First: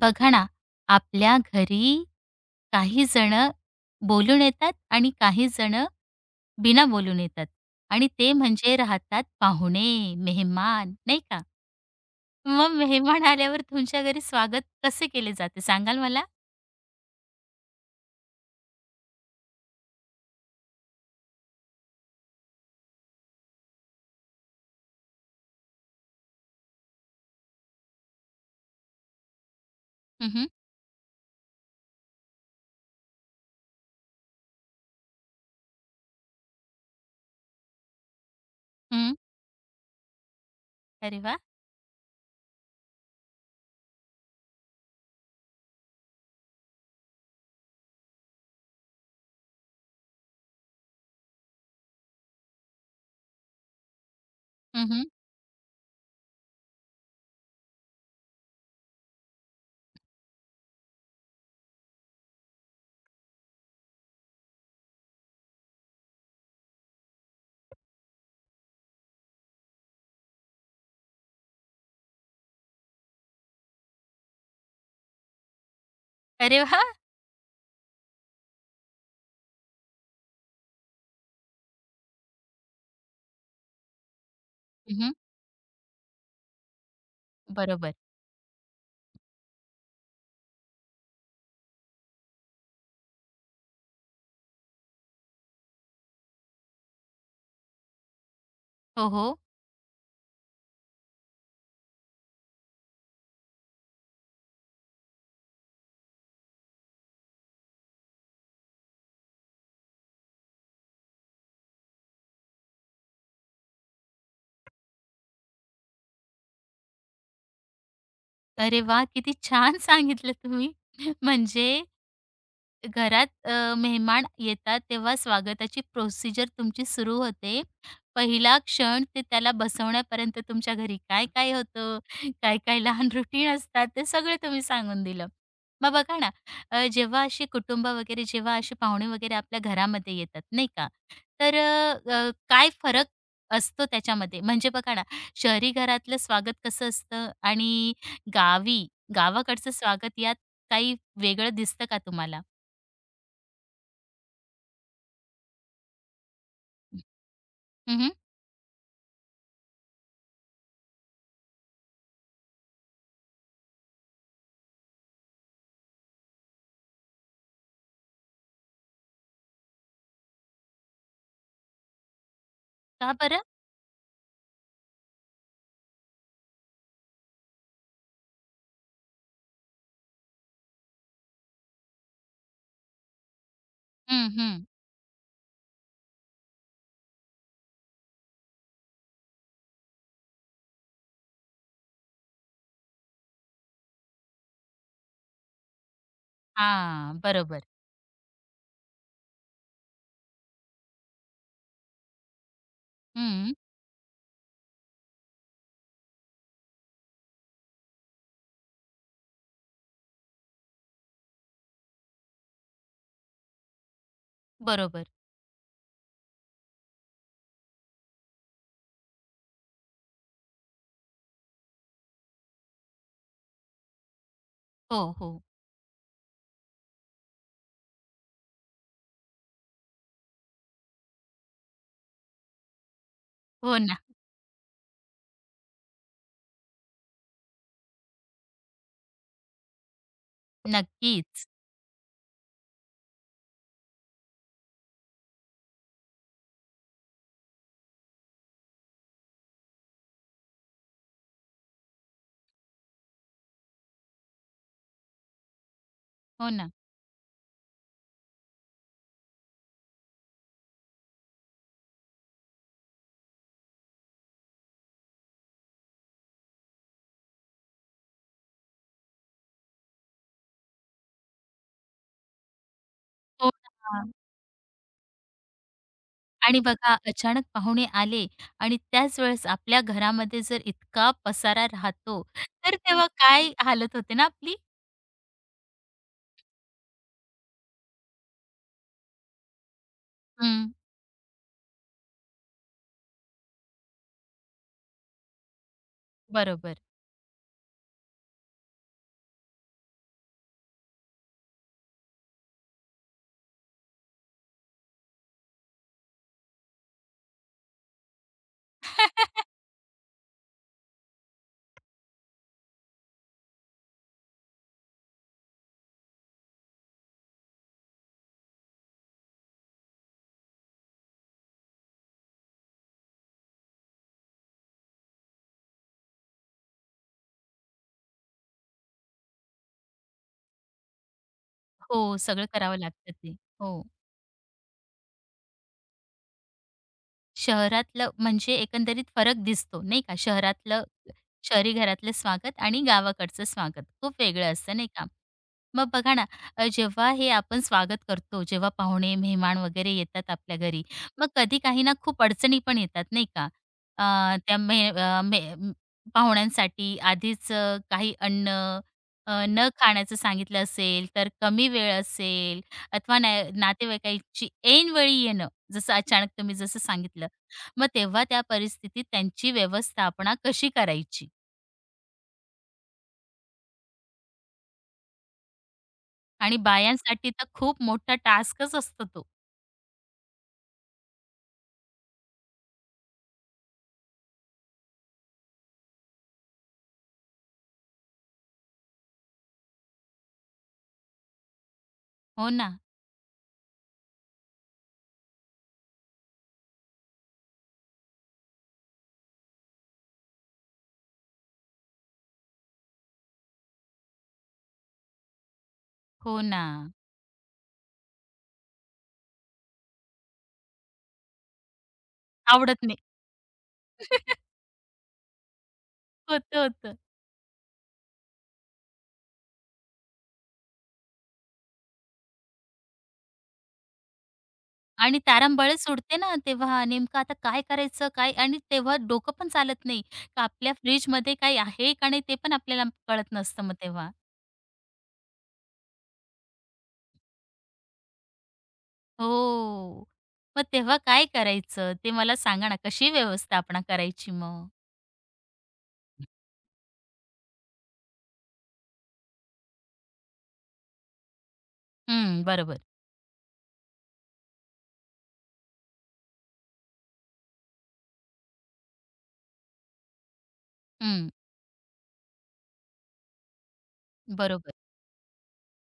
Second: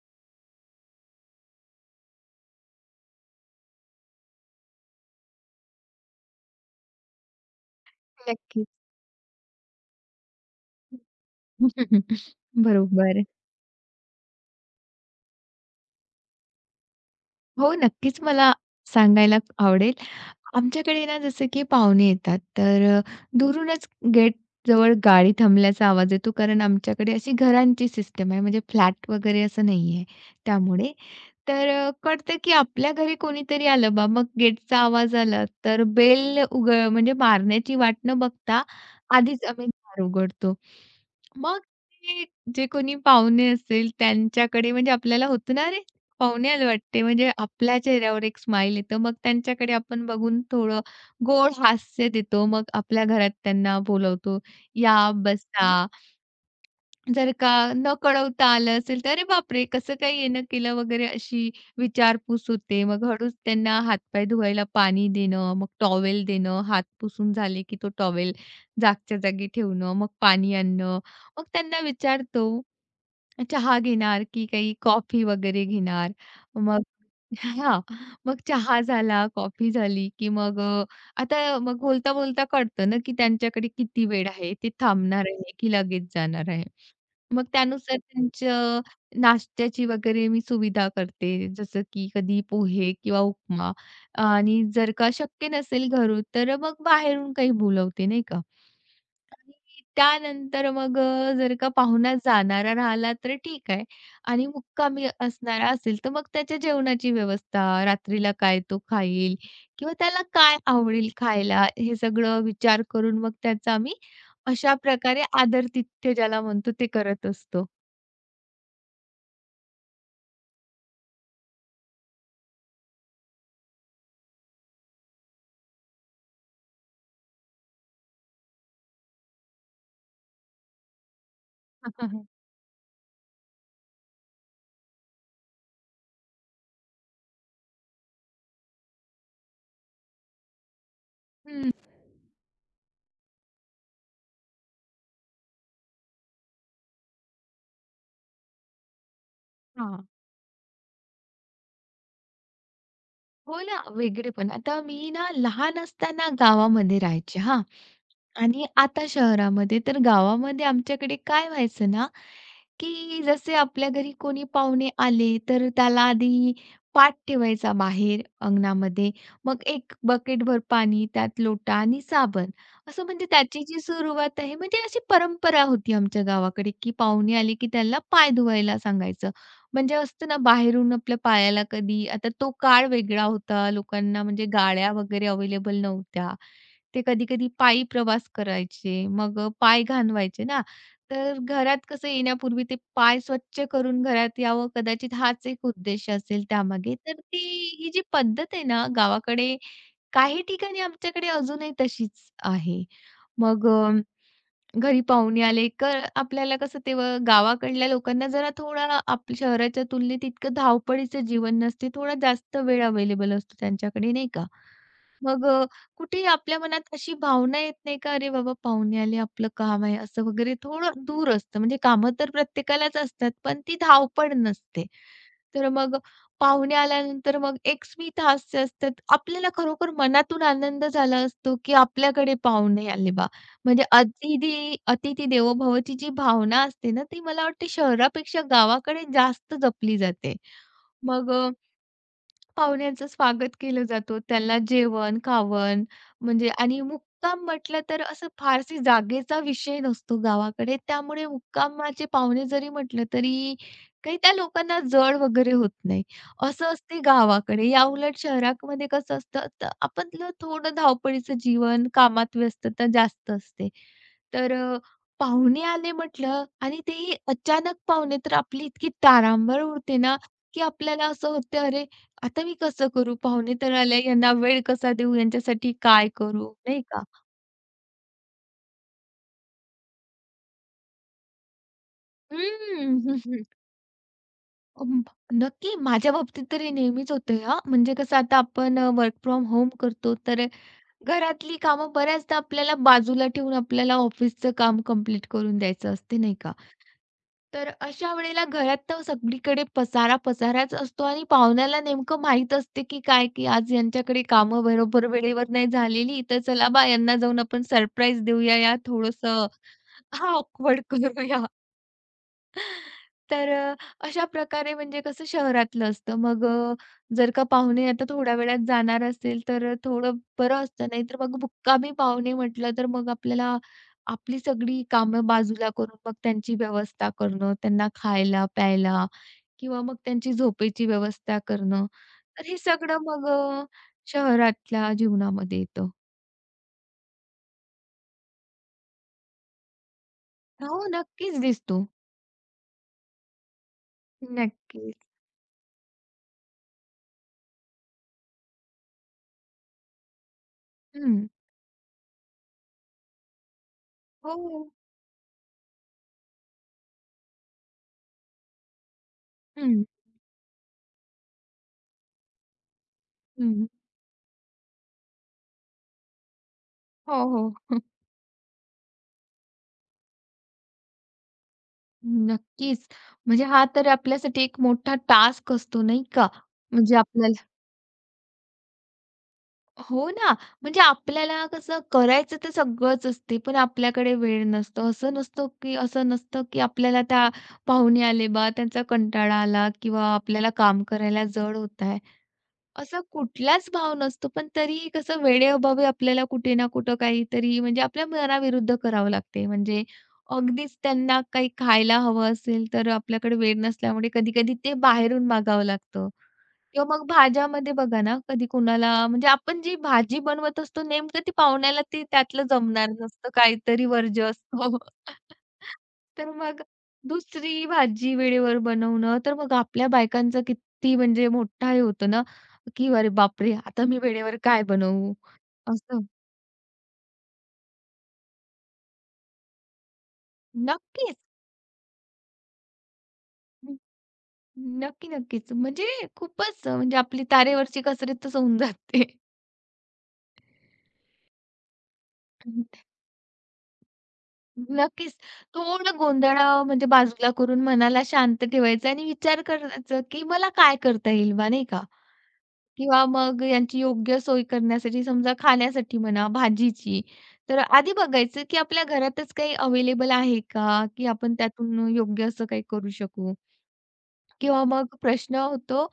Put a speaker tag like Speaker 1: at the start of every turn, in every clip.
Speaker 1: बघा ना, आपल्या घरी काही जण बोलून येतात आणि काही जण बिना बोलून येतात आणि ते
Speaker 2: नक्कीच.
Speaker 1: म्हणजे राहतात पाहुणे, मेहमान, नाही का? मग मेहमान
Speaker 2: बरोबर.
Speaker 1: आल्यावर तुमच्या घरी स्वागत कसे केले जाते सांगाल मला?
Speaker 2: हो, नक्कीच मला सांगायला आवडेल. आमच्याकडे ना जसं की पाहुणे येतात, दुरूनच गेटजवळ गाडी थांबल्याचा आवाज येतो. कारण आमच्याकडे अशी घरांची सिस्टम आहे, म्हणजे फ्लॅट वगैरे असं नाहीये
Speaker 1: हं, हं.
Speaker 2: त्यामुळे. कळतं की आपल्या घरी कोणीतरी आलं बा. मग गेटचा आवाज आला, तर बेल उघ म्हणजे मारण्याची वाट न बघता
Speaker 1: हं.
Speaker 2: आधीच आम्ही दार उघडतो.
Speaker 1: अरे वाह!
Speaker 2: मग ते जे कोणी पाहुणे असेल त्यांच्याकडे म्हणजे आपल्याला होतं ना, पाहुण्याला वाटते. म्हणजे आपल्या चेहऱ्यावर एक स्माईल येतं. मग त्यांच्याकडे आपण बघून थोडं गोड हास्य देतो. मग आपल्या घरात त्यांना बोलवतो,
Speaker 1: हं,
Speaker 2: "या,
Speaker 1: हं.
Speaker 2: हं. बसा." जर का न कळवता आलं असेल तर "अरे बापरे! कसं काय येणं केलं?" वगैरे अशी विचारपूस होते. मग हळूच त्यांना हातपाय धुवायला पाणी देणं, मग टॉवेल देणं, हात पुसून झाले की तो टॉवेल जागच्या जागी ठेवणं, मग पाणी आणणं. मग त्यांना विचारतो चहा घेणार की काही कॉफी वगैरे घेणार?
Speaker 1: अरे
Speaker 2: मग
Speaker 1: वाह!
Speaker 2: हां, मग चहा झाला, कॉफी झाली, आता मग बोलता-बोलता कळतं ना, की त्यांच्याकडे किती वेळ आहे, ते
Speaker 1: हं,
Speaker 2: थांबणार आहे की लगेच जाणार आहे. मग
Speaker 1: बरोबर.
Speaker 2: त्यानुसार त्यांचं नाश्त्याची वगैरे मी सुविधा करते. जसं की कधी पोहे किंवा उपमा आणि जर का शक्य नसेल घरून, तर मग बाहेरून काही बोलवते, नाही का?
Speaker 1: हो, हो.
Speaker 2: आणि त्यानंतर जर का पाहुणा जाणारा राहिला तर ठीक आहे आणि मुक्कामी असणारा असेल, तर मग त्याच्या जेवणाची व्यवस्था, रात्रीला काय तो खाईल किंवा त्याला काय आवडेल खायला, हे सगळं विचार करून मग त्याचा आम्ही अशा प्रकारे आदरातिथ्य ज्याला म्हणतो ते करत असतो.
Speaker 1: अरे वाह! किती छान सांगितलं तुम्ही. म्हणजे घरात मेहमान येतात तेव्हा स्वागताची प्रोसिजर तुमची सुरू होते. पहिला क्षण ते त्याला बसवण्यापर्यंत तुमच्या घरी काय-काय होतं, काय-काय लहान रुटीन असतात, ते सगळं तुम्ही सांगून दिलं. मग बघा ना, जेव्हा अशी कुटुंब वगैरे जेव्हा असे पाहुणे वगैरे आपल्या घरामध्ये येतात, नाही का, तर
Speaker 2: हं.
Speaker 1: अ, अ, काय फरक असतो त्याच्यामध्ये? म्हणजे बघा ना, शहरी घरातलं स्वागत कसं असतं आणि गावी गावाकडचं
Speaker 2: हां.
Speaker 1: स्वागत यात काही वेगळं दिसतं का तुम्हाला?
Speaker 2: हो ना, वेगळेपण. आता मी ना लहान असताना गावामध्ये राहायचे हां.
Speaker 1: हं,
Speaker 2: आणि आता शहरामध्ये तर गावामध्ये आमच्याकडे काय व्हायचं ना, की जसे आपल्या घरी कोणी पाहुणे आले, तर त्याला आधी पाट ठेवायचा बाहेर अंगणामध्ये. मग 1 बकेटभर पाणी, त्यात लोटा आणि साबण. असं
Speaker 1: का
Speaker 2: म्हणजे
Speaker 1: बरं?
Speaker 2: त्याची जी सुरुवात आहे, म्हणजे अशी परंपरा होती आमच्या गावाकडे, की पाहुणे आले की त्याला पाय धुवायला सांगायचं. म्हणजे असतं ना बाहेरून आपल्या पायाला कधी आता तो काळ वेगळा होता. लोकांना
Speaker 1: हं,
Speaker 2: म्हणजे
Speaker 1: हं.
Speaker 2: गाड्या वगैरे अवेलेबल नव्हत्या. ते कधी-कधी पायी प्रवास करायचे. पाय घाणवायचे ना, तर घरात कसं येण्यापूर्वी ते पाय स्वच्छ करून घरात यावं कदाचित हाच एक उद्देश असेल त्यामागे. तर
Speaker 1: हां,
Speaker 2: ती
Speaker 1: बरोबर.
Speaker 2: ही जी पद्धत आहे ना गावाकडे काही ठिकाणी आमच्याकडे अजूनही तशीच आहे.
Speaker 1: हं,
Speaker 2: मग अ घरी पाहुणे आले तर आपल्याला कसं तेव्हा गावाकडल्या लोकांना जरा थोडा आप शहराच्या तुलनेत इतकं धावपळीचं जीवन नसते. थोडा जास्त वेळ अवेलेबल असतो त्यांच्याकडे नाही का?
Speaker 1: बरोबर.
Speaker 2: मग अ, कुठेही आपल्या मनात अशी भावना येत नाही का, "अरे बाबा पाहुणे आले, आपलं काम आहे," असं वगैरे थोडं दूर असतं. म्हणजे कामं तर प्रत्येकालाच असतात, पण ती धावपळ नसते.
Speaker 1: हो, हो.
Speaker 2: तर मग पाहुणे आल्यानंतर मग एक स्मितहास्य असतात. आपल्याला खरोखर मनातून आनंद झाला असतो, की आपल्याकडे पाहुणे आले बा
Speaker 1: हो
Speaker 2: म्हणजे
Speaker 1: ना.
Speaker 2: अतिथी अतिथी देवो भवची जी भावना असते ना, ती मला वाटते शहरापेक्षा गावाकडे जास्त जपली जाते. मग
Speaker 1: नक्कीच.
Speaker 2: पाहुण्यांचं स्वागत केलं जातो. त्याला जेवण, खावण म्हणजे आणि मुक्काम म्हटलं तर असं फारसी जागेचा विषय नसतो गावाकडे. त्यामुळे मुक्कामाचे पाहुणे जरी म्हटलं तरी काही त्या लोकांना जड वगैरे होत नाही.
Speaker 1: हो ना.
Speaker 2: असं असते गावाकडे. याउलट शहरामध्ये कसं असतं तर आपलं थोडं धावपळीचं जीवन, कामात व्यस्तता जास्त असते. तर अ, पाहुणे आले म्हटलं आणि तेही अचानक पाहुणे तर आपली इतकी तारांबळ उडते ना, की आपल्याला असं होतं, "अरे आता मी कसं करू?
Speaker 1: हो
Speaker 2: पाहुणे तर आले,
Speaker 1: ना.
Speaker 2: यांना वेळ कसा देऊ? यांच्यासाठी काय करू?
Speaker 1: आणि
Speaker 2: नाही
Speaker 1: बघा
Speaker 2: का?
Speaker 1: अचानक पाहुणे आले आणि त्याच वेळेस आपल्या घरामध्ये जर इतका पसारा राहतो, तर
Speaker 2: हम्म.
Speaker 1: तेव्हा
Speaker 2: हं, हं.
Speaker 1: काय हालत होते ना आपली?
Speaker 2: नक्की. माझ्या बाबतीत तर हे नेहमीच होतंय हां. म्हणजे कसं आता आपण वर्क फ्रॉम होम करतो, तर
Speaker 1: हं,
Speaker 2: घरातली कामं बऱ्याचदा आपल्याला बाजूला ठेवून आपल्याला ऑफिसचं काम कंप्लीट करून द्यायचं असते, नाही का?
Speaker 1: बरोबर.
Speaker 2: तर अशा वेळेला घरात तर सगळीकडे पसारा-पसाराच असतो आणि पाहुण्याला नेमकं माहीत असते, की काय, की आज यांच्याकडे कामं बरोबर वेळेवर नाही झालेली, तर चला बा यांना जाऊन आपण सरप्राईज देऊया, या थोडंसं ऑकवर्ड करूया. तर अ, अशा प्रकारे म्हणजे कसं शहरातलं असतं. जर का पाहुणे आता थोड्या वेळात जाणार असेल, तर थोडं बरं असतं. नाहीतर मग मुक्कामी पाहुणे म्हटलं, तर मग आपल्याला आपली सगळी कामं बाजूला करून मग त्यांची व्यवस्था करणं, त्यांना खायला, प्यायला किंवा मग त्यांची झोपेची व्यवस्था करणं.
Speaker 1: हो, सगळं
Speaker 2: तर हे
Speaker 1: करावं
Speaker 2: सगळं
Speaker 1: लागतं
Speaker 2: मग
Speaker 1: ते.
Speaker 2: अ,
Speaker 1: हो.
Speaker 2: शहरातल्या जीवनामध्ये येतं.
Speaker 1: शहरातलं म्हणजे एकंदरीत फरक दिसतो, नाही का?
Speaker 2: हो,
Speaker 1: शहरातलं
Speaker 2: नक्कीच
Speaker 1: शहरी
Speaker 2: दिसतो.
Speaker 1: घरातलं स्वागत आणि गावाकडचं स्वागत खूप वेगळं असतं, नाही का?
Speaker 2: नक्कीच.
Speaker 1: मग बघा ना, जेव्हा हे आपण स्वागत करतो, जेव्हा पाहुणे, मेहमान वगैरे येतात आपल्या घरी, मग
Speaker 2: हं.
Speaker 1: कधी काही ना खूप अडचणी पण येतात नाही का? अ, त्या
Speaker 2: हो.
Speaker 1: मे अ, मे म- पाहुण्यांसाठी आधीच काही अन्न न
Speaker 2: हं,
Speaker 1: खाण्याचं सांगितलं असेल, तर कमी वेळ असेल अथवा नाय
Speaker 2: हं.
Speaker 1: नातेवाईकांची ऐनवेळी येणं, जसं अचानक तुम्ही जसं
Speaker 2: हो,
Speaker 1: सांगितलं.
Speaker 2: हो.
Speaker 1: मग तेव्हा त्या परिस्थितीत त्यांची व्यवस्थापना कशी करायची?
Speaker 2: नक्कीच. म्हणजे हा तर आपल्यासाठी एक मोठा टास्क असतो नाही का?
Speaker 1: आणि
Speaker 2: म्हणजे
Speaker 1: बायांसाठी तर
Speaker 2: आपल्याला
Speaker 1: खूप मोठा टास्कच असतो तो.
Speaker 2: हो ना, म्हणजे आपल्याला कसं करायचं तर सगळंच असते, पण आपल्याकडे वेळ नसतो. असं नसतं की आपल्याला त्या पाहुणे आले बा, त्यांचा कंटाळा आला किंवा आपल्याला काम करायला जड होत
Speaker 1: हो ना.
Speaker 2: असा कुठलाच भाव नसतो, पण तरीही कसं वेळेअभावी आपल्याला कुठे ना कुठं काहीतरी म्हणजे आपल्या मनाविरुद्ध करावं लागते. म्हणजे अगदीच त्यांना काही खायला हवं असेल, तर आपल्याकडे वेळ नसल्यामुळे कधी-कधी ते बाहेरून मागावं लागतं.
Speaker 1: हो ना,
Speaker 2: किंवा मग भाज्यामध्ये बघा ना, कधी कुणाला म्हणजे आपण जी भाजी बनवत असतो नेमकं ती पाहुण्याला ती त्यातलं
Speaker 1: आवडत
Speaker 2: जमणार
Speaker 1: नाही.
Speaker 2: नसतं, काहीतरी वर्ज्य असतो. तर
Speaker 1: होतं,
Speaker 2: मग
Speaker 1: होतं.
Speaker 2: दुसरी भाजी वेळेवर बनवणं, तर मग आपल्या बायकांचा किती म्हणजे मोठा हे होतं ना, की "अरे बापरे! आता मी वेळेवर काय बनवू?"
Speaker 1: आणि तारांबळच
Speaker 2: असं.
Speaker 1: उडते ना तेव्हा नेमकं आता काय करायचं काय आणि तेव्हा डोकं पण चालत नाही. का आपल्या
Speaker 2: नक्कीच.
Speaker 1: फ्रिजमध्ये काही आहे का नाही ते पण आपल्याला कळत नसतं मग
Speaker 2: हं,
Speaker 1: तेव्हा.
Speaker 2: नक्कीच. म्हणजे खूपच म्हणजे आपली तारेवरची कसरतच होऊन जाते.
Speaker 1: हो. मग तेव्हा काय करायचं ते मला सांगा ना कशी व्यवस्थापना करायची मग?
Speaker 2: नक्कीच. थोडं गोंधळ म्हणजे बाजूला करून मनाला शांत ठेवायचं आणि विचार करायचं, की मला काय करता येईल बा, नाही का?
Speaker 1: हं, बरोबर.
Speaker 2: किंवा मग यांची योग्य सोय करण्यासाठी समजा खाण्यासाठी म्हणा भाजीची, तर आधी बघायचं, की आपल्या घरातच काही अवेलेबल आहे का? की
Speaker 1: हं,
Speaker 2: आपण त्यातून योग्य असं काही करू शकू? किंवा
Speaker 1: बरोबर.
Speaker 2: मग प्रश्न होतो,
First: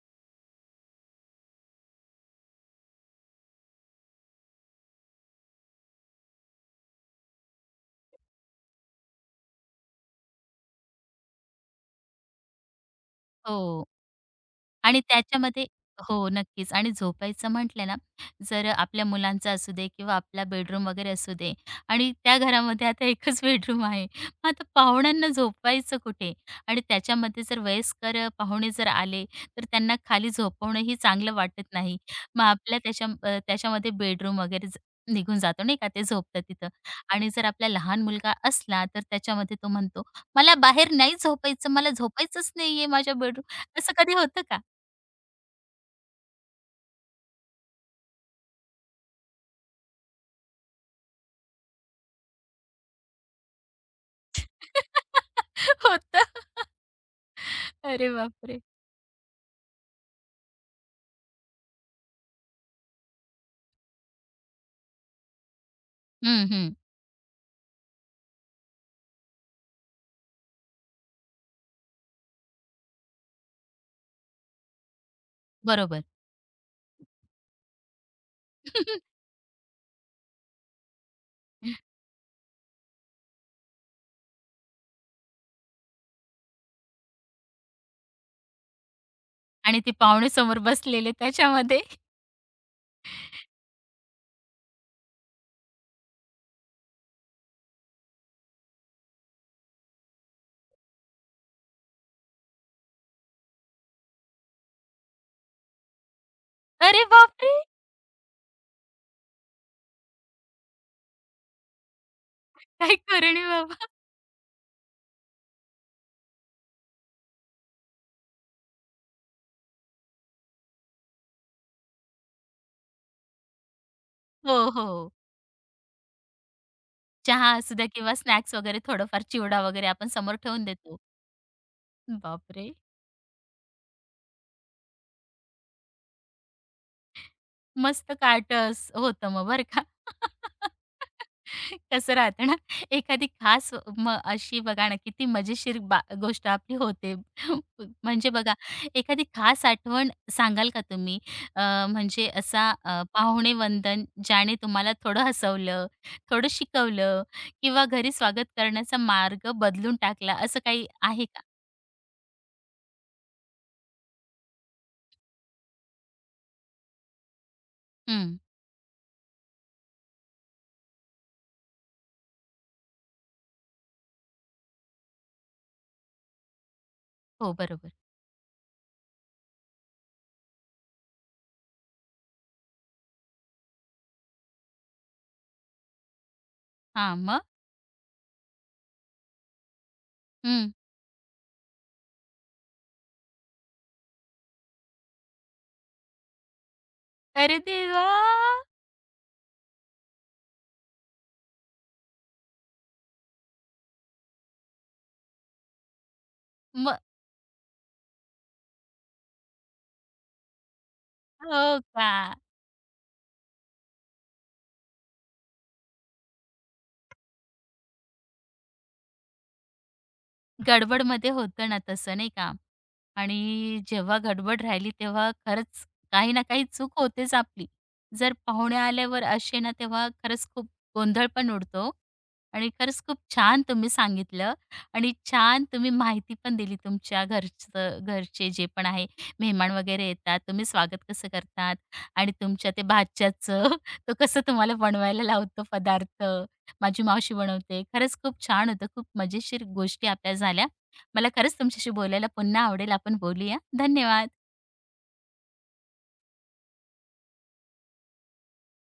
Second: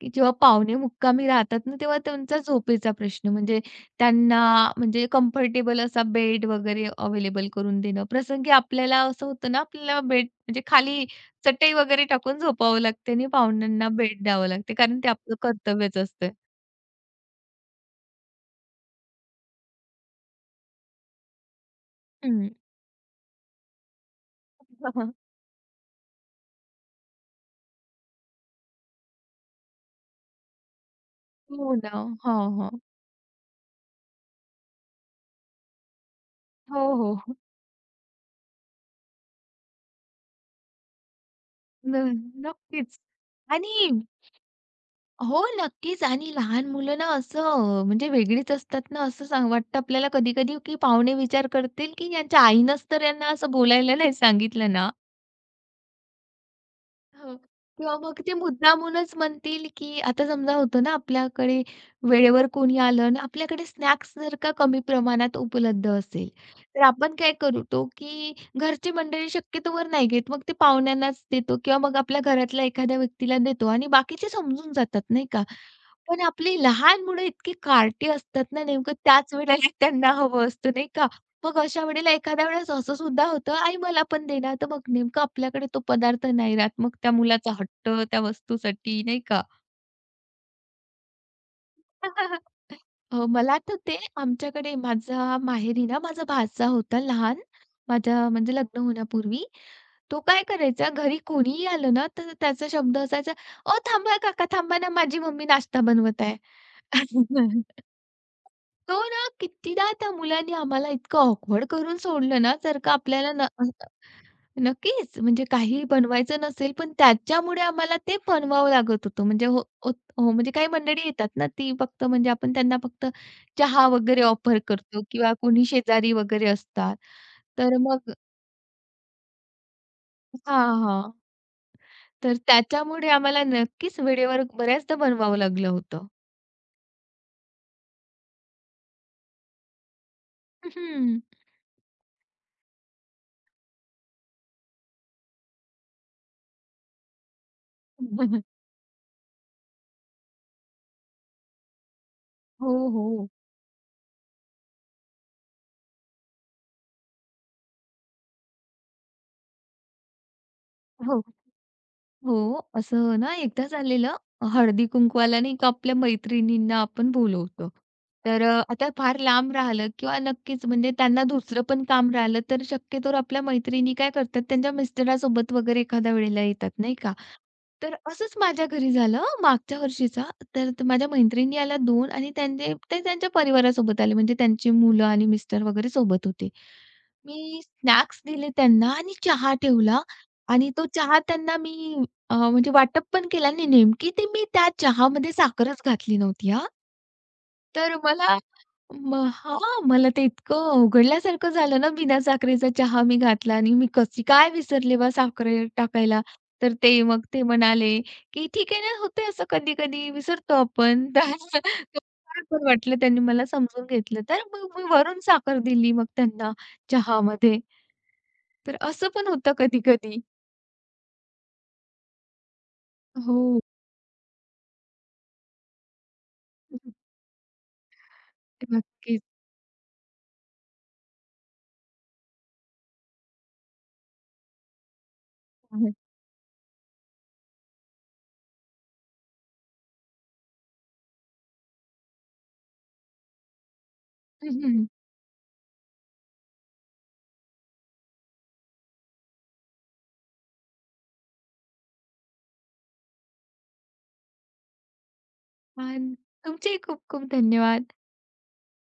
Speaker 2: की जेव्हा पाहुणे मुक्कामी राहतात ना, तेव्हा त्यांचा झोपेचा प्रश्न. म्हणजे त्यांना म्हणजे कम्फर्टेबल असा बेड वगैरे अवेलेबल करून देणं. प्रसंगी आपल्याला असं होतं ना, आपल्याला बेड म्हणजे खाली चटई वगैरे टाकून झोपावं लागते आणि
Speaker 1: हो.
Speaker 2: पाहुण्यांना बेड द्यावं लागते, कारण
Speaker 1: आणि
Speaker 2: ते आपलं
Speaker 1: त्याच्यामध्ये
Speaker 2: कर्तव्यच
Speaker 1: हो,
Speaker 2: असतं.
Speaker 1: नक्कीच. आणि झोपायचं म्हटलं ना, जर आपल्या मुलांचा असू दे किंवा आपला बेडरूम वगैरे असू दे आणि त्या
Speaker 2: हं.
Speaker 1: घरामध्ये आता एकच बेडरूम आहे. मग आता पाहुण्यांना झोपवायचं कुठे? आणि त्याच्यामध्ये जर वयस्कर पाहुणे जर आले, तर त्यांना खाली झोपवणंही चांगलं वाटत
Speaker 2: हो ना.
Speaker 1: नाही.
Speaker 2: हो,
Speaker 1: मग
Speaker 2: हो.
Speaker 1: आपल्या त्याच्या त्याच्यामध्ये बेडरूम वगैरे निघून जातो नाही का, ते झोपतात तिथं.
Speaker 2: हो,
Speaker 1: आणि
Speaker 2: हो.
Speaker 1: जर आपला लहान मुलगा असला, तर त्याच्यामध्ये तो म्हणतो, "मला बाहेर नाही झोपायचं, मला
Speaker 2: न
Speaker 1: झोपायचंच नाहीये
Speaker 2: नक्कीच.
Speaker 1: माझ्या
Speaker 2: आणि
Speaker 1: बेडरूम" असं कधी होतं का?
Speaker 2: हो, नक्कीच, आणि लहान मुलं ना म्हणजे वेगळीच असतात ना, असं सांग वाटतं आपल्याला कधी-कधी की पाहुणे विचार करतील की यांच्या आईनंच तर यांना असं बोलायला नाही सांगितलं ना,
Speaker 1: होतं.
Speaker 2: हो. किंवा
Speaker 1: अरे
Speaker 2: मग ते
Speaker 1: बापरे!
Speaker 2: मुद्दामूनच म्हणतील, की आता समजा होतं ना आपल्याकडे वेळेवर कोणी आलं आणि आपल्याकडे स्नॅक्स जर का कमी प्रमाणात उपलब्ध असेल,
Speaker 1: हं, हं.
Speaker 2: तर आपण काय करतो, की घरची मंडळी शक्यतोवर नाही घेत. मग ते पाहुण्यांनाच देतो किंवा मग आपल्या घरातल्या एखाद्या व्यक्तीला देतो आणि बाकीचे समजून जातात नाही का.
Speaker 1: बरोबर.
Speaker 2: पण आपली लहान मुलं इतकी कार्टी असतात ना, नेमकं त्याच वेळेला त्यांना हवं असतं नाही का. मग
Speaker 1: हं.
Speaker 2: अशा वेळेला एखाद्या वेळेस असं सुद्धा होतं, "आई मला पण दे ना." तर मग नेमकं आपल्याकडे तो पदार्थ नाही राहत. मग त्या मुलाचा हट्ट त्या वस्तूसाठी नाही का?
Speaker 1: आणि ते पाहुणे समोर बसलेले त्याच्यामध्ये
Speaker 2: मला आठवते आमच्याकडे माझा माहेरी ना माझा भाचा होता लहान. माझ्या म्हणजे लग्न होण्यापूर्वी. तो काय करायचा घरी कोणीही आलं ना, तर त्याचा शब्द असायचा, "ओ थांबा काका, थांबा ना माझी मम्मी नाश्ता बनवत आहे."
Speaker 1: अरे बापरे!
Speaker 2: तो ना कितीदा त्या मुलाने आम्हाला इतकं ऑकवर्ड करून सोडलं ना, जर का
Speaker 1: काय
Speaker 2: आपल्याला
Speaker 1: करून आहे
Speaker 2: न
Speaker 1: बाबा.
Speaker 2: नक्कीच. म्हणजे काहीही बनवायचं नसेल, पण त्याच्यामुळे आम्हाला ते बनवावं लागत होतं. म्हणजे म्हणजे काही मंडळी येतात ना, ती फक्त म्हणजे आपण त्यांना फक्त चहा वगैरे
Speaker 1: हो,
Speaker 2: ऑफर
Speaker 1: हो.
Speaker 2: करतो किंवा कोणी शेजारी वगैरे असतात.
Speaker 1: चहा असू
Speaker 2: तर
Speaker 1: द्या
Speaker 2: मग
Speaker 1: किंवा स्नॅक्स वगैरे थोडंफार चिवडा वगैरे आपण समोर ठेवून
Speaker 2: हां,
Speaker 1: देतो.
Speaker 2: हां. तर
Speaker 1: बापरे!
Speaker 2: त्याच्यामुळे आम्हाला नक्कीच वेळेवर बऱ्याचदा बनवावं लागलं होतं.
Speaker 1: मस्त कार्टस होतं मग बरं का.
Speaker 2: हं,
Speaker 1: कसं राहतं ना, एखादी खास मग अशी बघा ना, किती मजेशीर बा गोष्ट आपली होते. म्हणजे बघा, एखादी खास आठवण सांगाल का तुम्ही? अ, म्हणजे असा
Speaker 2: हो, हो.
Speaker 1: पाहुणे वंदन ज्याने तुम्हाला थोडं हसवलं, थोडं शिकवलं किंवा घरी स्वागत करण्याचा मार्ग बदलून टाकला, असं काही
Speaker 2: हो.
Speaker 1: आहे का?
Speaker 2: हो, असं ना एकदा झालेलं हळदी-कुंकवाला नाही का आपल्या मैत्रिणींना आपण बोलवतो.
Speaker 1: हं.
Speaker 2: आता फार लांब राहिलं किंवा नक्कीच म्हणजे त्यांना दुसरं पण काम राहिलं तर शक्यतोवर आपल्या मैत्रिणी काय करतात त्यांच्या मिस्टरासोबत वगैरे एखाद्या वेळेला येतात नाही का.
Speaker 1: हो, बरोबर.
Speaker 2: तर असंच माझ्या घरी झालं मागच्या वर्षीचा तर माझ्या मैत्रिणी आल्या 2 आणि त्यांचे ते त्यांच्या परिवारासोबत आले म्हणजे त्यांची मुलं आणि मिस्टर वगैरे सोबत होते.
Speaker 1: हां, मग?
Speaker 2: मी स्नॅक्स दिले त्यांना आणि चहा ठेवला
Speaker 1: हं.
Speaker 2: आणि तो चहा त्यांना मी म्हणजे वाटप पण केलं आणि नेमकी ते मी त्या चहामध्ये साखरच घातली नव्हती हां.
Speaker 1: अरे
Speaker 2: तर
Speaker 1: देवा!
Speaker 2: मला म हां, मला ते इतकं अवघडल्यासारखं झालं ना, बिना साखरेचा चहा मी घातला आणि मी कशी काय विसरले बा साखर टाकायला. तर ते
Speaker 1: मग
Speaker 2: मग ते म्हणाले, की "ठीक आहे ना, होते असं कधी-कधी विसरतो आपण."
Speaker 1: हो का?
Speaker 2: तर पण वाटलं त्यांनी मला समजून घेतलं. तर मग मी वरून साखर दिली मग त्यांना चहामध्ये. तर असं पण होतं कधी-कधी.
Speaker 1: गडबडमध्ये होतं ना तसं, नाही का?
Speaker 2: हो.
Speaker 1: आणि जेव्हा गडबड राहिली तेव्हा खरंच काही ना काही चूक होतेच आपली. जर पाहुणे
Speaker 2: नक्कीच.
Speaker 1: आल्यावर असे ना तेव्हा खरंच खूप गोंधळ पण उडतो हो. आणि खरंच खूप छान तुम्ही सांगितलं आणि छान तुम्ही माहिती पण दिली तुमच्या घरचं घरचे जे पण आहे मेहमान वगैरे येतात, तुम्ही स्वागत कसं करतात आणि तुमच्या ते भाच्याचं तो कसं
Speaker 2: हं,
Speaker 1: तुम्हाला
Speaker 2: हं.
Speaker 1: बनवायला लावतो पदार्थ. माझी मावशी बनवते. खरंच खूप छान होतं. खूप मजेशीर गोष्टी आपल्या झाल्या. मला खरंच तुमच्याशी बोलायला पुन्हा आवडेल. आपण बोलूया. धन्यवाद.
Speaker 2: पण खूप खूप धन्यवाद.